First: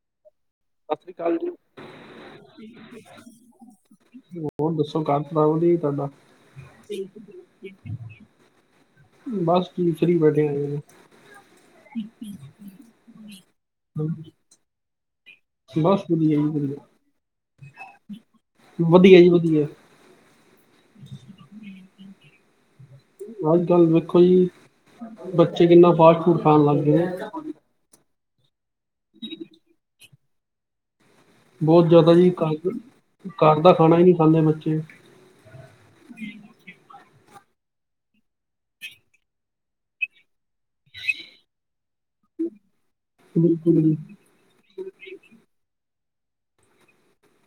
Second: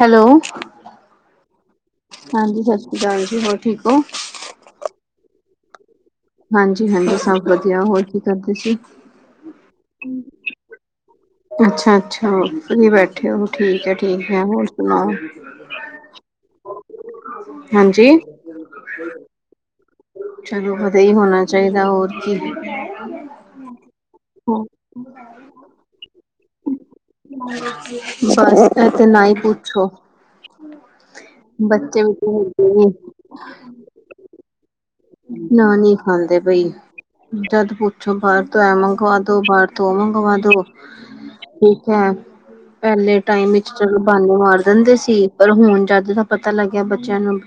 Hello. ਸਤਿ ਸ੍ਰੀ ਅਕਾਲ ਜੀ। ਹਾਂਜੀ 'ਸਤਿ ਸ੍ਰੀ ਅਕਾਲ'ਜੀ ਹੋਰ ਠੀਕ ਹੋ। ਹੁਣ ਦੱਸੋ ਹਾਂਜੀ ਹਾਂਜੀ ਸਭ ਵਧੀਆ ਹੋਰ ਕੀ [unintelligible] [inaudible] ਕਰਦੇ ਸੀ ਬਸ ਤੀਸਰੀ ਬੈਠਿਆ ਨੇ। ਅੱਛਾ, ਅੱਛਾ ਫਰੀ ਬੈਠੇ ਹੋ ਠੀਕ ਐ, ਠੀਕ ਐ ਹੋਰ ਸੁਣਾਓ। ਬਸ ਵਧੀਆ, ਵਧੀਆ। ਹਾਂਜੀ। ਵਧੀਆ ਜੀ ਵਧੀਆ। ਚਲੋ ਵਧੀਆ ਹੀ ਹੋਣਾ ਚਾਹੀਦੈ ਹੋਰ ਕੀ। ਅੱਜ ਕੱਲ ਵੇਖੋ ਜੀ ਬੱਚੇ ਕਿੰਨਾ ਫਾਸਟ ਫੂਡ ਖਾਣ ਲੱਗ ਗਏ ਆ। ਬਸ ਐ ਤੇੇ ਨਾ ਹੀ ਪੁੱਛੋ। ਬਹੁਤ ਬੱਚੇ ਜ਼ਿਆਦਾ ਜੀ ਘਰ, ਵੀ ਘਰ ਦਾ ਖਾਣਾ ਹੀ ਨਹੀਂੀ ਖਾਂਦੇ ਬੱਚੇ ਨਾ ਨਹੀਂ ਖਾਂਦੇ ਪਈ। ਜਦ ਪੁੱਛੋ ਬਾਹਰ ਤੋਂ ਐ ਮੰਗਵਾ ਦੋ ਬਾਹਰ ਤੋਂ ਉਹ ਮੰਗਵਾ ਦੋ। ਠੀਕ ਹੈ, ਪਹਿਲੇ ਟਾਈਮ ਵਿੱਚ ਬਿਲਕੁਲ ਜੀ। ਚਲੋ ਬਾਨੇ ਮਾਰ ਦਿੰਦੇ ਸੀ ਪਰ ਹੁਣ ਜਦ ਦਾ ਪਤਾ ਲੱਗਿਆ ਬੱਚਿਆਂ ਨੂੰ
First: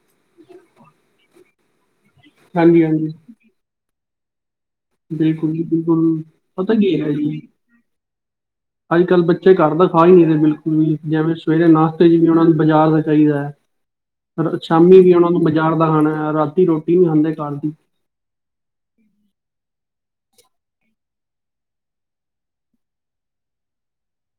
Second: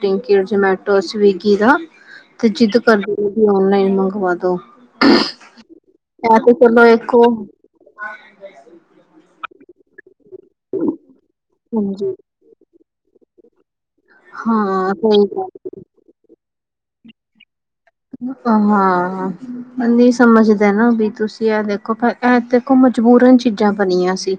ਜਮੈਟੋ, ਸਵੀਗੀ ਦਾ ਤੇ ਜਿੱਦ ਹਾਂਜੀ ਹਾਂਜੀ, ਕਰਦੇ ਕਿ ਓਨਲਾਈਨ ਮੰਗਵਾ ਦੋ। ਬਿਲਕੁਲ ਜੀ ਬਿਲਕੁਲ ਪਤਾ ਕੀ ਹੈ ਜੀ ਹਾਂ [inaudible] ਅੱਜ ਕੱਲ੍ਹ ਬੱਚੇ ਘਰ ਦਾ ਖਾ ਹੀ ਨਹੀਂ ਰਹੇ ਬਿਲਕੁਲ ਵੀ ਜਿਵੇਂ ਸਵੇਰੇ ਨਾਸ਼ਤੇ ਹਾਂਜੀ ਵਿਚ ਉਹਨਾਂ ਨੂੰ ਬਾਜ਼ਾਰ ਦਾ ਚਾਹੀਦਾ ਹੈ। ਹਾਂ ਸ਼ਾਮੀ ਵੀ ਸਹੀ ਉਹਨਾਂ ਨੂੰ ਗੱਲ ਬਾਜ਼ਾਰ ਦਾ ਖਾਣੈ ਰਾਤੀ ਰੋਟੀ ਨਹੀਂ ਖਾਂਦੇ ਘਰ ਦੀ। ਹਾਂ। ਨਹੀਂ ਸਮਝਦੇ ਨਾ ਵੀ ਤੁਸੀਂ ਇਹ ਦੇਖੋ ਇਹ ਦੇਖੋ ਮਜਬੂਰਨ ਚੀਜ਼ਾਂ ਬਣੀਆਂ ਸੀ।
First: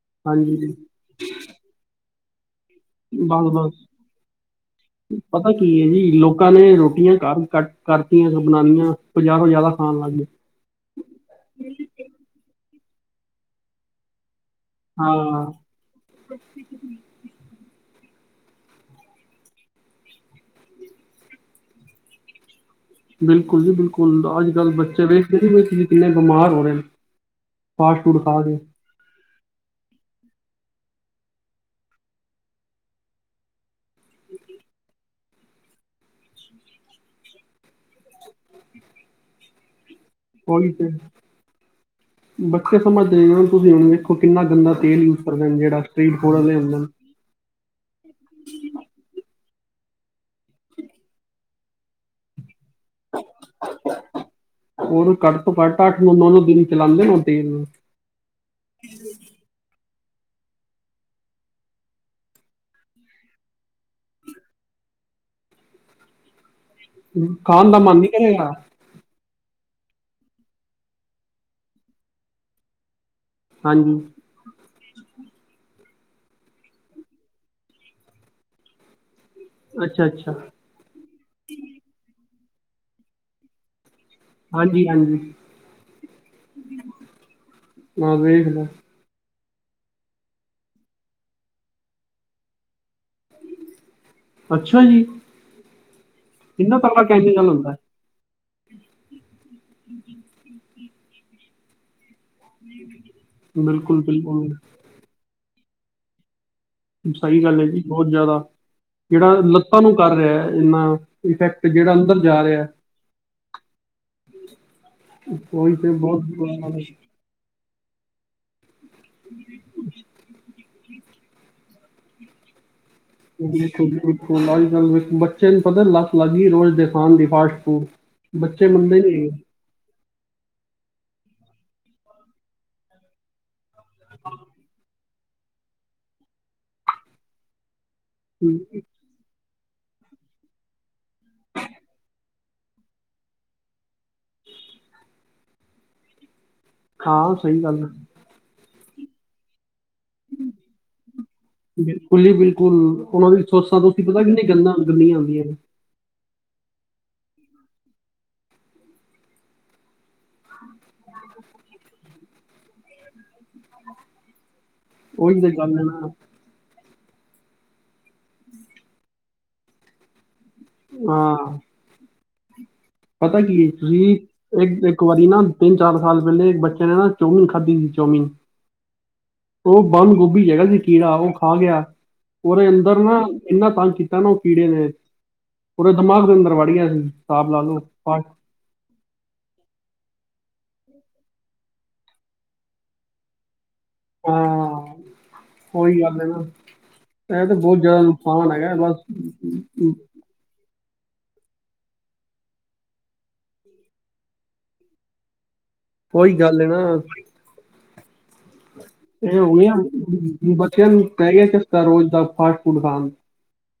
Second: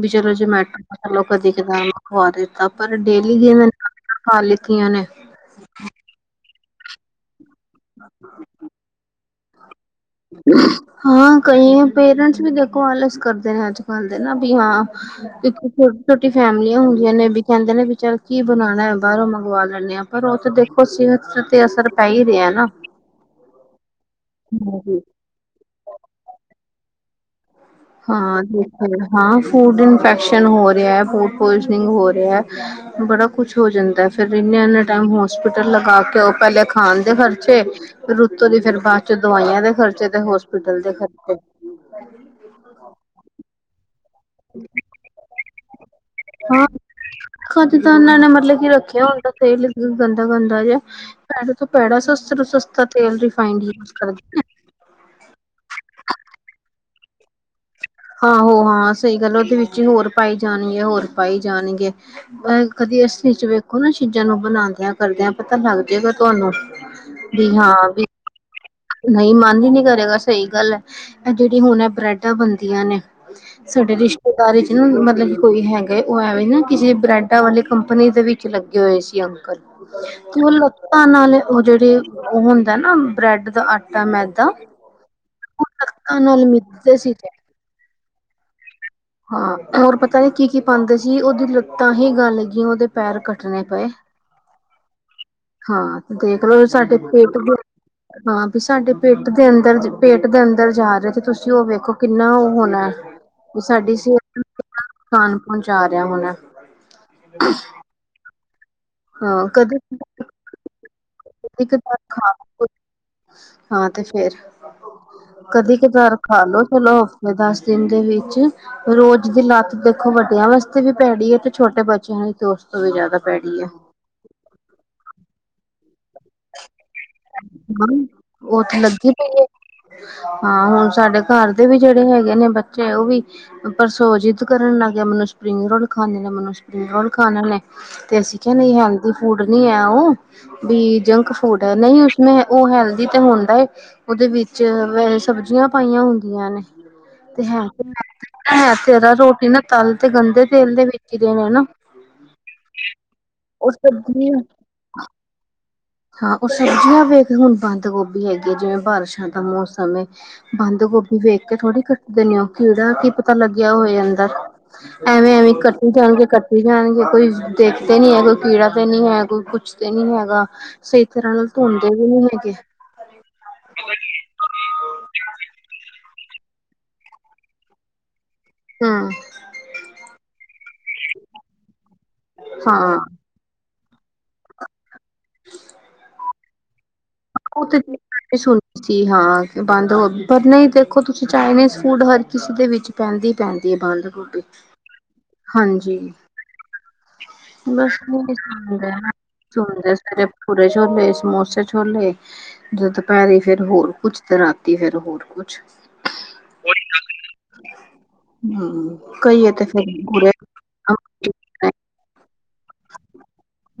ਵੀ ਚਲੋ ਹਾਂਜੀ। ਜੇਮੈਟੋ ਚਲੋ ਕਦੇ ਕਦਾਂ ਖਵਾ ਦਿੱਤਾ। ਪਰ ਡੇਲੀ ਬਸ ਜ ਮ ਬਸ [inaudible] ਖ ਲਿੱਤੀਆਂ ਨੇ। ਪਤਾ ਕੀ ਹੈ ਜੀ ਲੋਕਾਂ ਨੇ ਰੋਟੀਆਂ ਘ ਕੱਟ ਕਰਤੀਆਂ ਨੇ ਬਣਾਣੀਆਂ। ਬਜਾਰੋ ਜਿਆਦਾ ਖਾਣ ਲੱਗ ਗਏ। ਹਾਂ, ਕਈ ਪੇਰੈਂਟਸ ਵੀ ਦੇਖੋ ਆਲਸ ਕਰਦੇ ਨੇ ਅੱਜ ਕੱਲ ਦੇ ਨਾ ਵੀ ਹਾਂ। ਹਾਂ ਇੱਕ ਛੋਟੀ, ਛੋਟੀ ਫੈਮਿਲੀਆਂ ਹੁੰਦੀਆਂ ਨੇ ਕਹਿੰਦੇ ਨੇ ਵੀ ਚੱਲ ਕੀ ਬਣਾਣੈ ਬਾਹਰੋਂ ਮੰਗਵਾ ਲੈਂਨੇ ਆਂ ਪਰ ਉਹ ਤੇ ਦੇਖੋ ਸਿਹਤ ਤੇ ਅਸਰ ਪੈ ਹੀ ਰਿਹੈ ਨਾ। ਬਿਲਕੁਲ ਜੀ, ਬਿਲਕੁਲ ਅੱਜ ਕੱਲ੍ਹ ਹਾਂਜੀ ਬੱਚੇ ਵੇਖਦੇ ਨੀ ਪਏ ਕਿੰਨੇ ਬਿਮਾਰ ਹੋ ਰਹੇ ਨੇ। ਫਾਸਟ ਫੂਡ ਖਾ ਹਾਂ, ਕੇ ਬਿਲਕੁਲ ਹਾਂ ਫੂਡ ਇਨਫੈਕਸ਼ਨ ਹੋ ਰਿਹੈ ਫੂਡ ਪੋਇਜਨਿਗ ਹੋ ਰਿਹੈ। ਬੜਾ ਕੁਛ ਹੋ ਜਾਂਦੈ ਫਿਰ ਇੰਨੇ, ਇੰਨੇ ਟਾਈਮ ਹੋਸਪਿਟਲ ਲਗਾ ਕੇ ਆਔ ਪਹਿਲੇ ਖਾਣ ਦੇ ਖਰਚੇ ਰੁੱਤੋਂ ਦੀ ਫਿਰ ਬਾਅਦ ਚ ਦਵਾਈਆਂ ਦੇ ਖਰਚੇ ਤੇ ਉਹੀ ਹੋਸਪਿਟਲ ਤੇ ਦੇ ਖਰਚੇ। ਬੱਚੇ ਸਮਝਦੇ [unintelligible] ਤੁਸੀ ੳਹ ਕਿੰਨਾ ਗੰਦਾ ਤੇਲ ਯੂਜ ਕਰਦੇ ਜਿਹੜਾ ਸਟਰੀਟ ਫੂਡ ਆਲੇ ਹੁੰਦੇਨ। ਕਦੱ ਦਾ ਇੰਨਾ ਨੇ ਮਤਲਬ ਕੀ ਰੱਖਿਆ ਹੋੲਗਾ ਤੇਲ। ਗੰਦਾ, ਗੰਦਾ ਜਿਆਂਂ ਭੈੜੇ ਤੋਂ ਭੈੜਾ ਸਸਤੇ ਤੋ ਸਸਤਾ ਤੇਲ ਰਿਫਾਈਂਡ ਯੂਜ ਕਰਦੇ ਨੇ। ਉਹਨੂੰ ਘੱਟ ਤੋਂ ਘੱਟ ਅੱਠ ਨੌ, ਨੌ ਦਿਨ ਚਲਾਂਦੇ ਨੇ ੳਹ ਤੇਲ ਨੂੰ। ਆਹੋ ਹਾਂ ਸਹੀ ਗੱਲ ਏ ਉਹਦੇ ਵਿੱਚ ਈ ਹੋਰ ਪਾਈ ਜਾਣਗੇ ਹੋਰ ਪਾਈ ਜਾਣਗੇਂ। ਕਦੀ ਅੱਸਲੀ ਚ ਵੇਖੋ ਨਾ ਚੀਜ਼ਾਂ ਨੂੰ ਬਣਾਦਿਆਂ ਕਰਦਿਆਂ ਪਤਾ ਲੱਗ ਜੇਗਾ ਤੁਹਾਨੂੰ। ਵੀ ਖਾਣ ਹਾਂ ਦਾ ਮਨ ਵੀ ਨਹੀਂ ਕਰੇਗਾ। ਨਹੀਂ ਮੰਨ ਹੀ ਨੀ ਕਰੇਗਾ ਸਹੀ ਗੱਲ ਐ ਇਹ ਜਿਹੜੀ ਹੁਣ ਬ੍ਰੈਡਾਂ ਬਣਦੀਆਂ ਨੇ ਛੋਟੇ ਹਾਂਜੀ ਰਿਸ਼ ਦਾਰੇ ਚ ਨਾ ਮਤਲਬ ਕਿ ਕੋਈ ਹੈਗਾ ਉਹ ਐਵੇ ਨਾ ਕਿਸੇ ਬ੍ਰੈਡਾਂ ਵਾਲੇ ਕੰਪਨੀ ਦੇ ਵਿੱਚ ਲੱਗੇ ਹੋਏ ਸੀ ਅੰਕਲ ਅੱਛਾ ਅੱਛਾ ਤੇ ਉਹ ਲੱਤਾਂ ਨਾਲ ਉਹ ਜਿਹੜੇ ਉਹ ਹੁੰਦਾ ਨਾ ਬ੍ਰੈਡ ਦਾ ਆਟਾ ਮੈ ਹਾਂਜੀ-ਹਾਂਜੀ ਮਿੱਧਦੇ ਸੀ ਤੇ ਬਸ ਵਖਲਾ ਹਾਂ ਹੋਰ ਪਤਾ ਨੀ ਕੀ-ਕੀ ਪਾਦੇ ਸੀ ਉਹਦੀ ਲੱਤਾਂ ਹੀ ਗਲ ਗੀਆਂ ਉਹਦੇ ਪੈਰ ਕੱਟਣੇ ਪਏ ਅੱਛਾ ਜੀ ਹਾਂ ਤੇ ਦੇਖਲੋ ਇੰਨਾ ਸਾਡੇ ਤਕੜਾ ਪੇਟ ਕੈਮੀਕਲ ਹੁੰਦਾ ਹੈ। ਹਾਂ ਵੀ ਸਾਡੇ ਪੇਟ ਦੇ ਅੰਦਰ ਪੇਟ ਦੇ ਅੰਦਰ ਜਾ ਰਹੇ ਤੇ ਤੁਸੀਂ ਉਹ ਵੇਖੋ ਕਿੰਨਾ ਉਹ ਹੋਣਾ ਵੀ ਸਾਡੀ ਬਿਲਕੁਲ ਸਿਹਤ ਨੂੰ ਬਿਲਕੁਲ ਕਿੰਨਾ ਨੁਕਸਾਨ ਪਹੁੰਚਾ ਰਿਹਾ ਹੋਣਾ ਸਹੀ ਗੱਲ ਹੈ ਜੀ ਬਹੁਤ ਜ਼ਿਆਦਾ ਜਿਹੜਾ ਹਾਂ ਕਦੇ ਲੱਤਾਂ ਨੂੰ ਕਰ ਰਿਹਾ ਇਨਾ ਇਫੈਕਟ ਜਿਹੜਾ ਅੰਦਰ ਜਾ ਰਿਹਾ ਹਾਂ ਤੇ ਫੇਰ ਉਹੀ ਤੇ ਕਦੀ-ਕਦਾਰ ਬਹੁਤ ਖਾ ਬੁਰਾ ਲੋੋ ਹਾਲ ਚੱਲੋ ਹੈ ਮ ਦਸ ਦਿਨ ਦੇ ਵਿੱਚ ਰੋਜ਼ ਦੀ ਲੱਤ ਦੇਖੋ ਵੱਡਿਆਂ ਵਾਸਤੇ ਵੀ ਪੈੜੀ ਏ ਤੇ ਛੋਟੇ ਬੱਚਿਆਂ ਤੇ ਉਸ ਤੋਂ ਵੀ ਜ਼ਿਆਦਾ ਭੈੜੀ ਹੈ। ਬਿਲਕੁਂਂਲ-ਬਿਲਕੁਂਲ ਅੱਜ-ਕੱਲ੍ਹ ਦੇ ਬੱਚੇ ਨੂੰ ਪਤਾੱ ਲੱਤ ਲੱਗ ਗਈ ਰੋਜ਼ ਦੇ ਖਾਣ ਦੀ ਫਾਸਟ ਫੂਡ ਹਾਂ, ਉਹ ਬੱਚੇ ਤੇ ਮੰਨਦੇ ਲੱਗੀ ਨੀ ਹੈਗੇ। ਪਈ ਏ ਹਾਂ ਹੁਣ ਸਾਡੇ ਘਰ ਦੇ ਵੀ ਜਿਹੜੇ ਹੈਗੇ ਨੇ ਬ ਚੇ ਉਹ ਵੀ ਪਰਸੋ ਜਿੱਦ ਕਰਨ ਲੱਗ ਗਏ ਮੈਨੂੰ ਸਪਰਿੰਗ ਰੋਲ ਖਾਂਨੇ ਨੇ ਮੈਨੂੰ ਸਪਰਿੰਗ ਰੋਲ ਖਾਣੇ ਨੇ ਤੇ ਅਸੀਂ ਕਿਹਾ ਹਮ, ਨਹੀਂ ਹੈਲਦੀ ਫੂਡ ਨੀ ਹੈ ਉਹ ਵੀ ਜੰਕ ਫੂਡ ਹੈ ਨਹੀਂ ਉਸ਼ਮੇ ਉਹ ਹੈਲਦੀ ਤੇ ਹੁੰਦਾ ਏ ਉਹਦੇ ਵਿੱਚ ਸਬਜ਼ੀਆਂ ਪਾਈਆਂ ਹੁੰਦੀਆਂ ਨੇ ਹਾਂ ਤੇ ਹੈ ਸਹੀ ਗੱਲ ਤੇ ਹੈ ਤੇ ਰੋਟੀ ਨਾ ਤਲ ਤੇ ਗੰਦੇ ਤੇਲ ਦੇ ਵਿੱਚ ਰੇ ਨਾ ਬਿਲਕੁਲ ਹੀ ਬਿਲਕੁਲ ਉਹ ਸਬਜ਼ ਗੱਲੀਆਂ ਹੁੰਦੀਆਂ ਨੇ ਹਾਂ ਉਹ ਸਬਜ਼ੀਆਂ ਵੇਖ ਹੁਣ ਬੰਦ ਗੋਭੀ ਹੈਗੀ ਹੈ ਜਿਵੇਂ ਬਾਰਿਸ਼ਾਂ ਦਾ ਮੌਸਮ ਏ ਬੰਦ ਗੋਭੀ ਵੇਖ ਕੇ ਥੋੜੀ ਕੱਟਦੇ ਨੇ ਉਹ ਹੋ ਕੀੜਾ ਕੀ ਪਤਾ ਲੱਗਿਆ ਹੋਏ ਅੰਦਰ ਉਹੀ ਤੇ ਐਵੇਂ-ਐਵੇਂ ਗੱਲ ਹੈ ਕੱਟੀ ਨਾ ਜਾਣਗੇ ਕੱਟੀ ਜਾਣਗੇ ਕੋਈ ਦੇਖਦੇ ਨੀ ਹੈ ਕੋਈ ਕੀੜਾ ਤੇ ਨੀ ਹੈ ਕੋਈ ਕੁਛ ਤੇ ਨੀ ਹੈਗਾ ਸਹੀ ਤਰ੍ਹਾਂ ਨਾਲ ਹਾਂ ਧੁੰਦ ਧੋੰਧੇ ਵੀ ਨਹੀਂ ਹੈਗੇ ਪਤਾ ਕੀ ਏ ਤੁਸੀਂ ਇੱਕ-ਇੱਕ ਵਾਰੀ ਨਾ ਤਿੰਨ ਚਾਰ ਸਾਲ ਪਹਿਲੇ ਇੱਕ ਬੱਚੇ ਨੇ ਨਾ ਚੌਮੀਨ ਖਾਧੀ ਸੀ ਚੌਮੀਨ ਹਾਂ ਉਹ ਬੰਦ ਗੋਭੀ ਚ ਹੈਗਾ ਸੀ ਕੀੜਾ ਉਹ ਖਾ ਗਿਆ ਉਹਦੇ ਅੰਦਰ ਹਾਂ ਨਾ ਇੰਨਾ ਤੰਗ ਕੀਤਾ ਨਾ ਉਹ ਕੀੜੇ ਨੇ ਪੂਰੇ ਦਿਮਾਗ ਦੇ ਅੰਦਰ ਵੜੀ ਗਿਆ ਸੀ ਸਾਬ ਲਾਲੋ ਸੁਣ ਕਿ ਹਾਂ ਬੰਦ ਹੋ ਪਰ ਨਹੀਂ ਦੇਖੋ ਤੁਸੀਂ ਚਾਈਨੀਜ਼ ਫੂਡ ਹਰ ਕਿਸੇ ਦੇ ਵਿੱਚ ਪੈਂਦੀ ਹੀ ਪੈਂਦੀ ਏ ਬੰਦ ਗੌਭੀ ਹਾਂ ਉਹੀ ਗੱਲ ਏ ਨਾ ਇਹ ਤਾਂ ਬਹੁਤ ਬਸ ਜ਼ਿਆਦਾ ਨੁਕਸਾਨ ਹੈਗਾ ਬਸ ਬਟੂਰੇ ਛੋਲੇ ਸਮੋਸੇ ਛੋਲੇ ਜ ਦੁਪਹਿਰੀ ਫਿਰ ਹੋਰ ਕੁੱਛ ਤੇ ਰਾਤੀ ਫੇਰ ਹੋਰ ਕੁੱਛ ਉਹੀ ਗੱਲ ਏ ਨਾ ਹਾਂ ਕਈ ਤੇ ਫੇਰ ਗੁਰ ਤੇਨ ਪੈ ਗਿਆ ਚਸਕਾ ਰੋਜ਼ ਦਾ ਫਾਸਟ ਫੂਡ ਖਾਣ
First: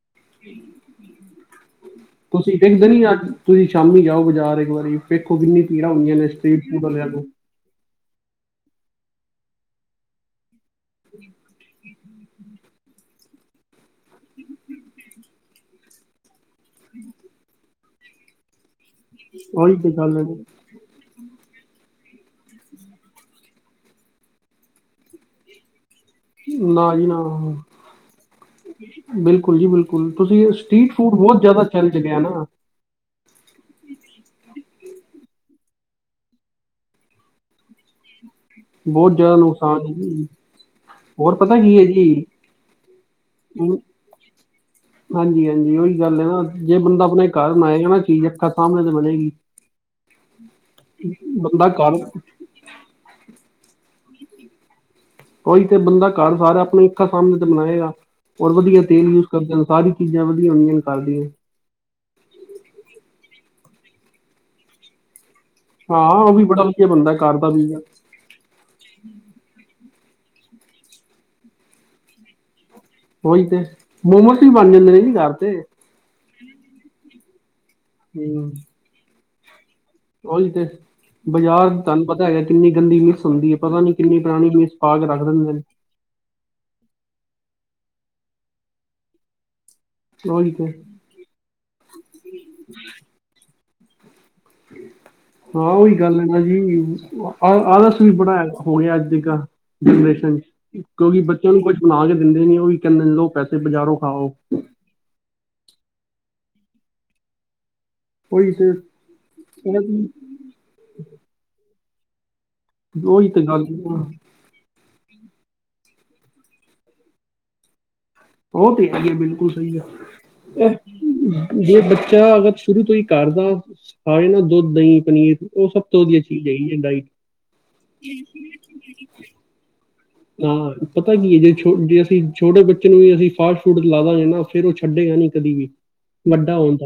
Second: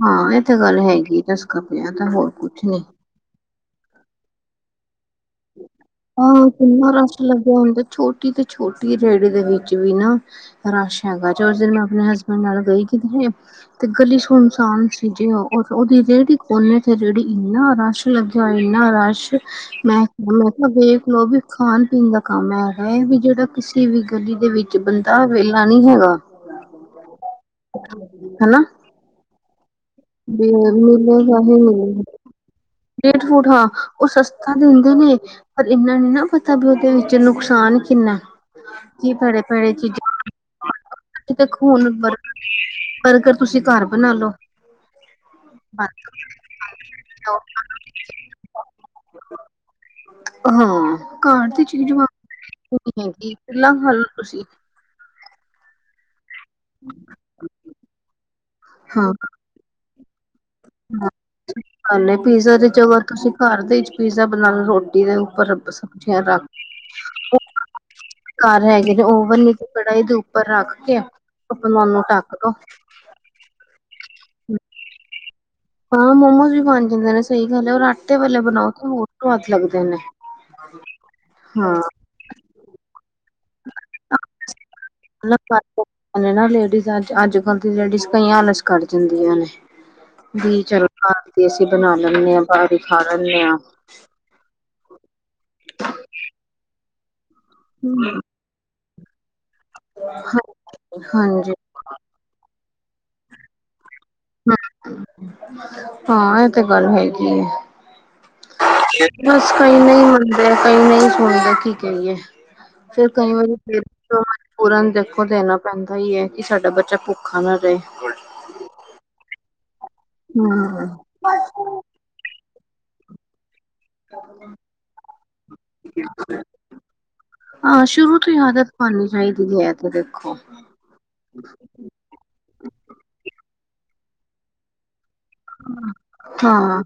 ਹਾਂ ਇਹ ਤੇ ਗੱਲ ਹੈਗੀ ਏ ਚਸਕਾ ਪਿਆ ਤਾਂ ਹੋਰ ਤੁਸੀਂ ਕੁੱਛ ਨੀ ਦੇਖਦੇ ਅੱਜ ਤੁਸੀਂ ਸ਼ਾਮੀ ਜਾਓ ਬਾਜ਼ਾਰ ਇੱਕ ਵਾਰੀ ਵੇਖੋ ਕਿੰਨੀ ਪੀੜਾਂ ਹੁੰਦੀਆਂ ਨੇ ਸਟਰੀਟ ਫੂਡ ਵਾਲਿਆਂ ਤੇ ਹੁੰਣ ਤੇ ਛੋਟੀ ਤੇ ਛੋਟੀ ਰੇੜੀ ਦੇ ਵਿੱਚ ਵੀ ਨਾ ਰਸ਼ ਹੈਗਾ ਜਦੋਂ ਉਸ ਦਿਨ ਮੈਂ ਆਪਣੇ ਹਸਬੈਂਡ ਨਾਲ ਗਈ ਕਿੱਥੇ ਤੇ ਗਲੀ ਸੁਨਸਾਨ ਸੀ ਜੇ ਉਹਦੀ ਰੇਹੜੀ ਕੋਨੇ ਤੇ ਰੇਹੜੀ ਇੰਨਾ ਰਸ਼। ਲੱਗਿਆ ਹੋਆ ਇੰਨਾ ਰਸ਼ ਉਹੀ ਤੇ ਮੈਂ ਗੱਲ ਹੈ ਅਹ ਦੇਖ ਲੋ ਵੀ ਖਾਣ ਪੀਣ ਦਾ ਕੰਮ ਹੈਗਾ ਏ ਵੀ ਜੇੜਾ ਕਿਸੇ ਵੀ ਗਲੀ ਦੇ ਵਿੱ ਚ ਬੰਦਾ ਵੇਲਾ ਨੀ ਹੈਗਾ। ਕਿ ਨਾ ਜੀ ਨਾ ਹਨਾ ਬਿਲਕੁਲ ਜੀ ਬਿਲ ਕੁਲ ਤੁਸੀਂ ਏ ਵੀ ਸਟੀਟ ਫੂਡ ਬੌਤ ਜੈਦਾ ਚੱਲ ਚ ਗਿਆ ਨਾ। ਡੇਡ ਫੂਟ ਹਾਂ ਓਹ ਸਸਤਾ ਦੇੰਦੇ ਨੇ। ਪਰ ਇਨਾ ਨੀ ਨਾ ਪਤਾ ਭਇ ਔਦੇ ਵਿੱਚ ਨੁਕਸਾਨ ਕਿੰਨਾ ਕੀ ਬਹੁਤ ਜ਼ਿਆਦਾ ਪੈੜੇ ਪੈੜੇ ਨੁਕਸਾਨ ਹੈ ਚੀਜ਼ਾ। ਜੀ ਜੀ ਹੋਰ ਪਤਾ ਦੇਖੋ ਕੀ ਹੈ ਹੁਨ ਬਰ ਜੀ ਬਰਗਰ ਤੁਸੀਂ ਹੁਣ ਘੱਰ ਬਣਾ ਲੋ। ਹਾਂਜੀ ਹਾਂਜੀ ਓਹੀ ਗੱਲ ਏ ਨਾ ਜੇ ਬੰਦਾ ਅਪਣੇ ਘਰ ਬਣਾਏਗਾ ਨਾ ਚੀਜ਼ ਅੱਖਾਂ ਸਾਹਮਣੇ ਤੇ ਬਣੇਗੀ। ਹਾਂ ਘੱਰ ਦੀ ਬੰਦਾ ਚੀਜ਼ ਘਰ ਵਾਂਗ [inaudible] ਹੈਗੀ‌ ਕਿੰਨਾ ਖਾਲੋ ਤੁਸੀਂ। ਓਹੀ ਤੇ ਬੰਦਾ ਘਰ ਸਾਰੇ ਆਪਣੇ ਅੱਖਾਂ ਸਾਹਮਣੇ ਤੇ ਬਣਾਏਗਾ ਔਰ ਵਧੀਆ ਤੇਲ ਯੂਜ। ਤਦ ਸਾਰੀ ਚੀਜ਼ਾਂ ਵਧੀਆ ਹੋੰਦੀਆਂ ਨੇ। ਘਰ ਹਾਂ ਦੀਆਂ ਹਾਲੇ ਪੀਜ਼ਾ ਦੇ ਚ ਅਗਰ ਤੁਸੀਂ ਘੱਰ ਦੇ ਇਚ ਪੀਜ਼ਾ ਬਣਾ ਲੋ ਰੋਟੀ ਦੇ ਉੱਪਰ। ਹਾਂ ਸਬਜ਼ੀਆਂ ਓਹ ਵੀ ਰੱਖ ਬੜਾ ਵਧੀਆ ਬੰਣਦੈ ਘੱਰ ਦਾ ਵੀ ਆ। ਘਰ ਹੈਗੇ ਨੇ ਓਵਨ ਨੀ ਤੇ ਕੜਾਈ ਦੇ ਉੱਪਰ ਰੱਖ ਕੇ ਅਪਣਾ ਔਨੂੰ ਟਾੱਕ ਦੋ। ਓਹੀ ਤੇ ਮੋਮੋਸ ਵੀ ਬਣ ਜਾਂਦੇ ਨੇ ਜੀ ਘਾਰ ਤੇ। ਹਾਂ ਮੋਮੋਸ ਵੀ ਬਣ ਜਾਂਦੇ ਨੇ ਸਹੀ ਗੱਲ ਏ ਔਰ ਆਟੇ ਵਾਲੇ ਬਣਾਓ ਤੇ ਹੋਰ ਸੁਆਦ ਲੱਗਦੇ ਨੇ। ਓਹੀ ਤੇ ਬਾਜ਼ਾਰ ਹਾਂ ਤੁਹਾਨੂੰ ਪਤਾ ਹੈਗਾ ਕਿੰਨੀ ਗੰਦੀ ਵੀ ਹੁੰਦੀ ਹੈ ਪਤਾ ਨੀ ਕਿੰਨੀੇ ਪੁਰਾਣੀ ਚੀਜ਼ ਪਾ ਕੇ ਰੱਖ ਦੇਂਦੇ ਨੇ। ਹਾਲੇ ਨਾ ਲੇਡੀਜ਼ ਅੱਜ ਅੱਜ ਕੱਲ ਦੀ ਲੇਡੀਜ਼ ਕਈਆਂ ਆਲਸ ਕਰੱ ਜਾਂਦੀਆਂ ਨੇ। ਉਹੀ ਬੀ ਤੇ ਚਲੋ ਘਰ ਦੀ ਅਸੀਂ ਬਣਾ ਲੈਂਣੇ ਆਂ ਬਾਹਰ ਹੀ ਖਾ ਲੈਂਣੇ ਆਂ। ਹਾਂ ਓਹੀ ਗੱਲ ਹੈ ਨਾ ਜੀ ਆ ਆਲਸ ਵੀ ਬੜਾ ਹੋ ਗਿਆ ਅੱਜ ਦੇ ਗਾ। ਜਨਰੇਸ਼ਨ ਚ ਕਿਉਂਕਿ ਬੱਚੇਆ ਹਾਂਜੀ ਨੂੰ ਕੁੱਛ ਬਣਾ ਕੇ ਦਿੰਦੇ ਨੀ ਔਹੀ ਕੈੰਦੇ ਨੇ ਲੋ ਪੈਸੇ ਬਜਾਰੋ ਖਾਓ। ਹਾਂ ਐ ਤੇ ਗੱਲ ਹੈਗੀ ਏ। ਔਈ ਤੇ। ਬਸ ਕਈ ਨਹੀਂ ਮੰਨਦੇ ਕਈ ਨਹੀਂ ਸੁਣਦੇ ਕੀ ਕਹੀਏ। ਫਿਰ ਉਹੀ ਕਈ ਤੇ ਵਾਰੀ ਗੱਲ ਫਰ। ਆ। [unintelligible] ਪੂਰਨ ਦੇਖੋ ਦੇਣਾ ਪੈਂਦਾ ਈ ਏ ਕਿ ਸਾਡਾ ਬੱਚਾ ਭੁੱਖਾ ਨਾ ਰਹੇ। ਓਹ ਤੇ ਹੈ ਈ ਏ ਬਿਲਕੁਲ ਸਹੀ ਆ। ਹਮ ਜੇ ਬੱਚ ਚ ਅਗਰ ਸ਼ੁਰੂ ਤੋਂ ਹੀ ਘੱਰਦਾ ਆ ਏ ਨਾ ਦੋੱਧ ਦਹੀਂ ਪਨੀਰ ਓਹ ਸਭ ਤੋਂ ਵਧੀਆ ਚੀਜ਼ ਹੈਗੀ ਜੇ ਡਾਇਟ। ਆਂ ਸ਼ੁਰੂ ਤੋਂ ਹੀ ਆਦਤ ਪਾਨੀ ਚਾਹੀਦੀ ਏ ਐ ਤੇ ਦੇਖੋ। ਹਾ ਪਤਾ ਕੀ ਏ ਜੇ ਅਸੀਂ ਛੋਟੇ ਬੱਚੇ ਨੂੰ ਵੀ ਅਸੀਂ ਫਾਸਟ-ਫੂਡ ਖਿਲਾਵਾਗੇ ਨਾ ਫੇਰ ਓਹ ਛੱਡੇਗਾ ਨੀ। ਅਹ ਹਾਂ।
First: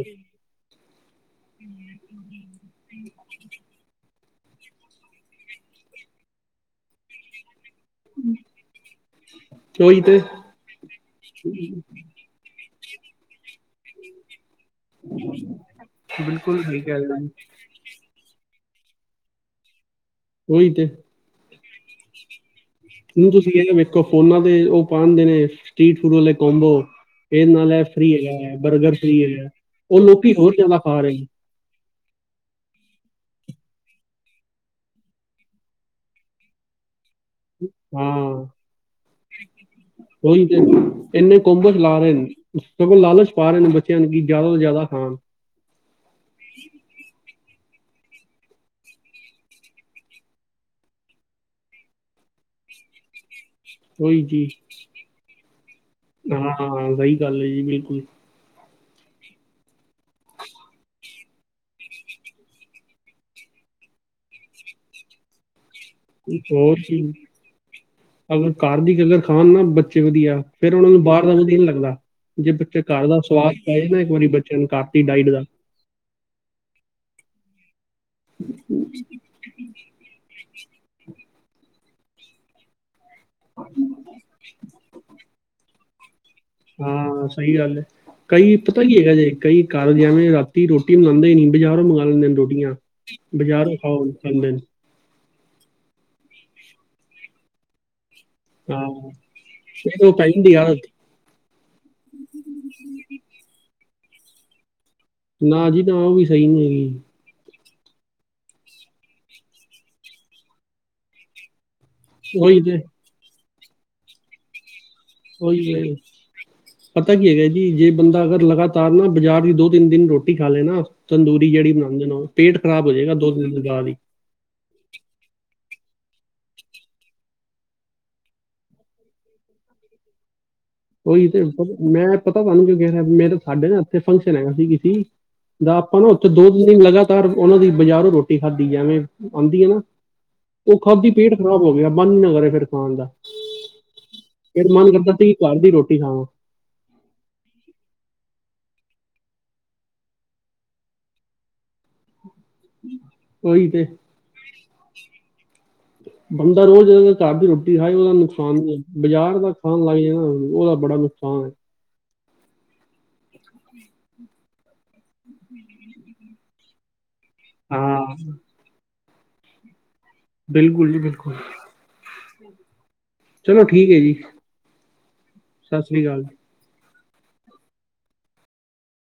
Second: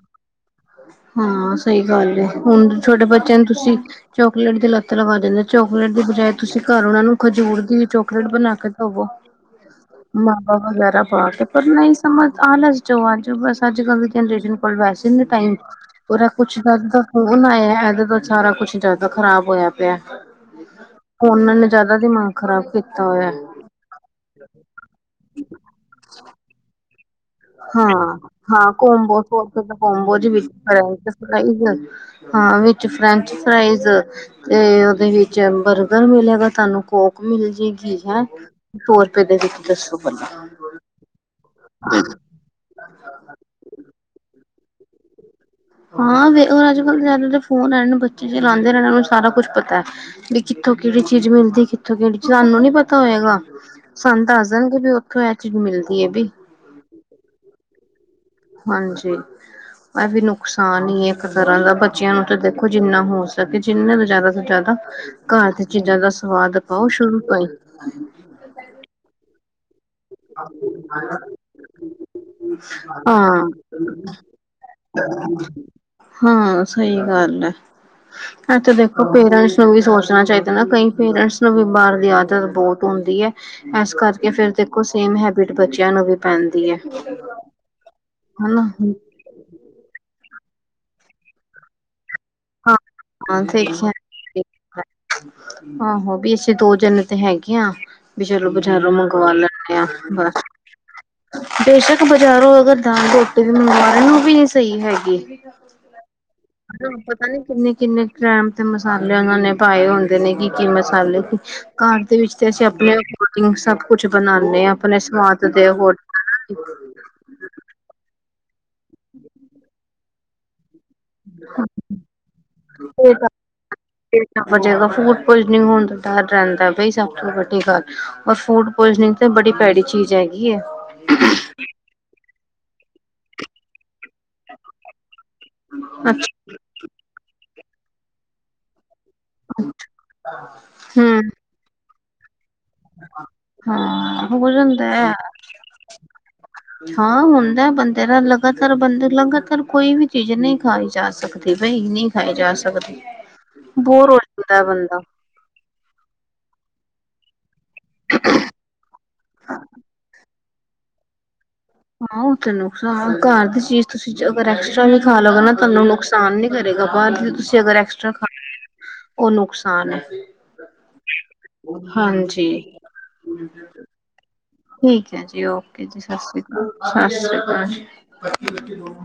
ਹਾਂ ਸਹੀ ਗੱਲ ਏ। ਹੁਣ ਛੋਟੇ ਬੱਚਿਆਂ ਨੂੰ ਤੁਸੀਂ ਚੋਕਲੇਟ ਦੀ ਲੱਤ ਲਵਾ ਦੇੰਦੇ ਚੋਕਲੇਟ ਦੀ ਬਜਾਏ ਤੁਸੀਂ ਘਰ ਉਨਾ ਨੂੰ ਖਜੂਰ ਦੀ ਚੋਕਲੇਟ ਬਣਾ ਕੇ ਦਵੋ ਉਹੀ ਤੇ ਮਾਬਾ ਵਗੈਰਾ ਪਾ ਕੇ। ਪਰ ਨਈ ਬਸ ਆਲਸ ਜੋ ਅੱਜ ਬਸ ਅੱਜ ਕੱਲ ਦੀ ਜਨਰੇਸ਼ਨ ਕੋਲ ਵੈਸੇ ਨੀ ਟਾਈਮ। ਓਦਾ ਕੁਛ ਬਿਲਕੁਲ ਸਹੀ ਦਦ ਕਹਿ ਦਾ ਰਹੇ ਹੋ ਜੀ ਫੋਨ ਆਯੈ ਐਦੇ ਤੋ ਸਾਰਾ ਕੁਛ ਜੈਦਾ ਖ਼ਰਾਬ ਹੋਯੈ ਪਿਐ। ਉਹੀ ਤੇ ਫੋਨਾ ਨੇ ਜਾਦਾ ਦਿਮਾਗ ਖਰਾਬ। ਹੁਣ ਤੁਸੀਂ ਐਹੀ ਵੇਖੋ ਫੋਨਾ ਤੇ ਓਹ ਪਾਂਦੇ ਨੇ ਸਟ੍ਰੀਟ ਫੂਡ ਵਾਲੇ ਕੋਮਬੋ। ਹਾਂ ਹਾਂ ਕੋਮਬੋ ਸੋ ਹੈਗਾ ਰੁਪੇ ਦਾ ਉਹ ਕੋਮਬੋ ਲੋਕੀ ਵਿੱਚ ਹੋਰ ਜ਼ਿਆਦਾ ਖਾ ਰਹੇ ਨੇ ਫ੍ਰੈੰਚ-ਫਰਾਈਜ। ਹਾਂ ਵਿੱਚ ਫਰੈਂਚ ਫਰਾਈਜ਼ ਤੇ ਓਦੇ ਵਿੱਚ ਬਰਗਰ ਮਿਲੇਗਾ ਤੁਆਨੂੰ। ਕੋਕ ਵੀ ਮਿਲ ਜੇਗੀ ਹੈਂ ਹਾਂ ਸੋ ਰੁਪਏ ਦੇ ਵਿੱਚ ਦੱਸੋ ਬੱਲਾ। ਏਨੇ ਕੋਮਬੋ ਚਲਾ ਰੇਣ ਸਗੋਂ ਲਾਲਚ ਪਾ ਰੇਣ ਬੱਚਿਆਂ ਨੂੰ ਕਿ ਜਾਦਾ ਤੋਂ ਜਾਦਾ ਖਾਣ। ਹਾਂ ਵੇਖ ਲੋ ਅੱਜ ਕੱਲ ਜਦ ਤੇ ਫੋਨ ਐਨ ਬੱਚੇ ਚਲਾੰਦੇਣ ਐਨਾ ਨੂੰ ਸਾਰਾ ਕੁੱਛ ਪਤੈ। ਬੀ ਕਿੱਥੋਂ ਕੇੜੀ ਚੀਜ਼ ਮਿਲਦੀ ਕਿੱਥੋਂ ਕੇੜੀ, ਸਾਨੂੰ ਨੀ ਪਤਾ ਹੋਏਗਾ। ਉਹੀ ਸਾਨ ਜੀ ਦੱਸ ਦੇਣਗੇ ਬੀ ਔਥੋਂ ਐ ਚੀਜ਼ ਮਿਲਦੀ ਏ ਬੀ। ਹਾਂ, ਸਹੀ ਗੱਲ ਏ ਜੀ ਬਿਲਕੁਲ। ਹਾਂਜੀ ਮ ਵੀ ਨੁਕਸਾਨ ਹੀ ਹੈ ਇੱਕ ਤਰ੍ਹਾਂ ਦਾ ਬੱਚਿਆਂ ਨੂੰ ਤਾਂ ਦੇਖੋ ਜਿੰਨਾ ਹੋ ਸਕੇ ਜਿੰਨਾਂ ਦਾ ਜ਼ਿਆਦਾ ਤੋਂ ਜ਼ਿਆਦਾ ਘਰ ਦੀ ਚੀਜ਼ਾਂ ਦਾ ਸਵਾਦ ਹੋਰ ਪਾਓ ਜੀ ਸ਼ੁਰੂ ਤੋਂ ਹੀ ਅਗਰ ਘਰ ਦੀ ਕਗਰ ਖਣ ਨਾ ਬੱਚੇ ਵਧੀਆ ਫੇਿਰ ਉਹਨਾਂ ਨੂੰ ਬਾਹਰ ਦਾ ਵਧੀਆ ਨਹੀਂ ਲੱਗਦਾ ਜੇ ਬੱਚੇ ਘਰ ਦਾ ਹਾਂ ਸਵਾਦ ਪਏ ਨਾ ਇੱਕ ਵਾਰੀ ਬੱਚਿਆਂ ਨੂੰ ਘਰ ਦੀ ਡਾਇਟ ਦਾ ਹਾਂ ਸਹੀ ਗੱਲ ਹੈ ਏਤੇ ਦੇਖੋ ਪੇਰੈਂਟਸ ਨੂੰ ਵੀ ਸੋਚਣਾ ਚਾਹੀਦਾ ਨਾ ਕਈ ਕਈ ਪੇਰੈਂਟਸ ਨੂੰ ਬਾਰ ਦੀ ਆਦਤ ਬਹੁਤ ਹਉਦੀ ਹੈ ਇਸ ਕਰਕੇ ਫੇਰ ਦੇਖੋ ਸੇਮ ਹੈਬਿਟ ਬੱਚਿਆਂ ਨੂੰ ਵੀ ਪੈਂਦੀ ਹੈ ਹਾਂ ਸਹੀ ਗੱਲ ਹੈ ਕਈ ਹਨਾ। ਪਤਾ ਕੀ ਹੈ ਕਈ ਘਰ ਜਾਵੇਂ ਰਾਤੀ ਰੋਟੀ ਬੰਨਦੀ ਨੀ ਬਜ਼ਾਰੋ ਮੰਗਾਵਾ ਲੈਂਦੇ ਨੇ ਰੋਟੀ- ਹਾਂ ਹਾਂ ਬਜ਼ਾਰੋਂ ਦੇਖਿਆ ਖਾਓ ਖਦੇ ਨੇ ਆਹੋ ਵੀ ਅਸੀਂ ਦੋ ਜੇਨ ਤੇ ਹੈਗੇ ਹ ਵੀ ਚਲੋ ਹਾਂ, ਬਜ਼ਾਰੋਂ ਮੰਗਵਾ ਲੈਦੇ ਆ ਫੇਰ ਬਸ [unintelligible] ਬੇਸ਼ੱਕ ਬਜ਼ਾਰੋਂ ਅਗਰ ਦਾਲ ਰੋਟੀ ਵੀ ਮੰਗਵਾਾਰੇ ਉਹ ਵੀ ਨਹੀਂ ਸਹੀ ਹੈਗੀ ਨਾ ਜੀ ਨਾ ਉਹ ਵੀ ਸਹੀ ਨਹੀਂ ਹੈਗੀ ਹਨ ਕਿੰਨੇ- ਕਿੰਨੇ ਟ੍ਰਮ ਤੇ ਮਸਾਲੇ ਉਹਨਾਂ ਨੇ ਪਾਏ ਹੁੰਦੇ ਨੇ ਕੀ- ਕੀ ਮਸਾਲੇ ਕੁਛ ਘਾੱਰ ਦੇ ਵਿੱਚ ਤੇ ਅਸੀਂ ਅਪਣੇਂ ਅਕੋਰਡਿਗ ਸਭ ਕੁਛ ਬਣਾਣੇ ਆਂ, ਅਪਣੇ ਸਵਾਦ ਦੇ ਅਕੋਰ [unintelligible] ਪਤੈ ਕੀ ਹੈਗੈ ਜੀ ਜੇ ਬੰਦਾ ਅਗਰ ਲਗਾਤਾਰ ਨਾ ਬਾਜ਼ਾਰ ਦੀ ਦੋ-ਤਿੰਨ ਦਿਨ ਰੋਟੀ ਖਾ ਲੇ ਨਾ ਤੰਦੂਰੀ ਜੇੜੀ ਬਣਾੰਦੇਣ ਓਹ ਪੇਟ ਖਰਾਬ ਹੋ ਜੇਗਾ ਦੋ ਦਿਨ੍ਹਾ ਬਾਦ ਹੀ। ਰ ਜਾਏਗਾ ਫੂਡ ਪੁਇਨਿੰਗ ਹੋਣ ਦਾ ਡਰ ਰਹਿੰਦਾ ਬਾਈ ਸਭ ਤੋਂ ਵੱਡੀ ਗੱਲ ਔਰ ਫੂਡ ਪੋਇਜਨਿੰਗ ਤਾਂ ਬੜੀ ਭੈੜੀ ਚੀਜ਼ ਹੈਗੀ ਉਹੀ ਤੇ ਮੈਂ ਪਤਾ ਸਹਾਨੂੰ ਕਿਉਂ ਮੇਰਾ ਸਾਡੇ ਨਾ ਇੱਥੇ ਫੰਕਸ਼ਨ ਹੈਗਾ ਸੀ ਸੀ ਦਾ ਆਪਾਂ ਨਾ ਹੂੰ ਉੱਥੇ ਦੋ ਦਿਨ ਲਗਾਤਾਰ ਉਹਨਾਂ ਦੀ ਬਾਜ਼ਾਰੋਂ ਰੋਟੀ ਖਾਧੀ ਹੈ ਐਵੇਂ ਆਉਂਦੀ ਹੈ ਨਾ ਉਹ ਖਾਦੀ ਪੇਟ ਖਰਾਬ ਹੋ ਗਿਆ ਬੰਨ ਨਾ ਕਰੇ ਫਿਰ ਖਾਣ ਦਾ ਹਾਂ ਹੋ ਫਿਰ ਜਾਂਦਾ ਮਨ ਹੈ ਕਰਦਾ ਤੁ ਘਰ ਦੀ ਰੋਟੀ ਖਾਵਾ ਹਾਂ ਹੁੰਦਾ ਬੰਦੇ ਦਾ ਲਗਾਤਾਰ ਬੰਦੇ ਲਗਾਤਾਰ ਕੋਈ ਵੀ ਚੀਜ਼ ਨਹੀਂ ਖਾਈ ਜਾ ਸਕਦੀ ਬਈ ਨਹੀਂ ਖਾਈ ਜਾ ਸਕਦੀ ਉਹੀ ਤੇ ਬੋਰ ਹੋ ਜਾਂਦਾ ਬੰਦਾ ਬੰਦਾ ਰੋਜ਼- ਰੋਜ਼ ਘਰ ਦੀ ਰੋਟੀ ਹਾ ਉਹਦਾ ਨੁਕਸਾਨ ਨ ਬਾਜ਼ਾਰ ਦਾ ਖਾਣ ਲਗਗੇਏ ਨਾ ਉਹਦਾ ਬੜਾ ਨੁਕਸਾਨ ਹੈ ਹਾਂ ਉਹ ਤੇ ਨੁਕਸਾਨ ਘਰ ਦੀ ਚੀਜ਼ ਤੁਸੀਂ ਅਗਰ ਐਕਸਟਰਾ ਵੀ ਖਾ ਲਗੇ ਨਾ ਤੁਹਾਨੂੰ ਨੁਕਸਾਨ ਨੀ ਕਰੇਗਾ ਬਾਹਰ ਤੁਸੀਂ ਅਗਰ ਐਕਸਟਰਾ ਹਾਂ ਖਾ ਉਹ ਨੁਕਸਾਨ ਹੈ ਬਿਲਕੁਲ ਜੀ ਬਿਲਕੁਲ ਹਾਂਜੀ ਚਲੋ ਠੀਕ ਹੈ ਜੀ ਠੀਕ ਹੈ ਜੀ ਓਕੇ ਜੀ ਸ੍ਰੀ ਸਤਿ ਅਕਾਲ ਸ਼੍ਰੀ ਅਕਾਲ ਸਤ ਸ਼੍ਰੀ ਅਕਾਲ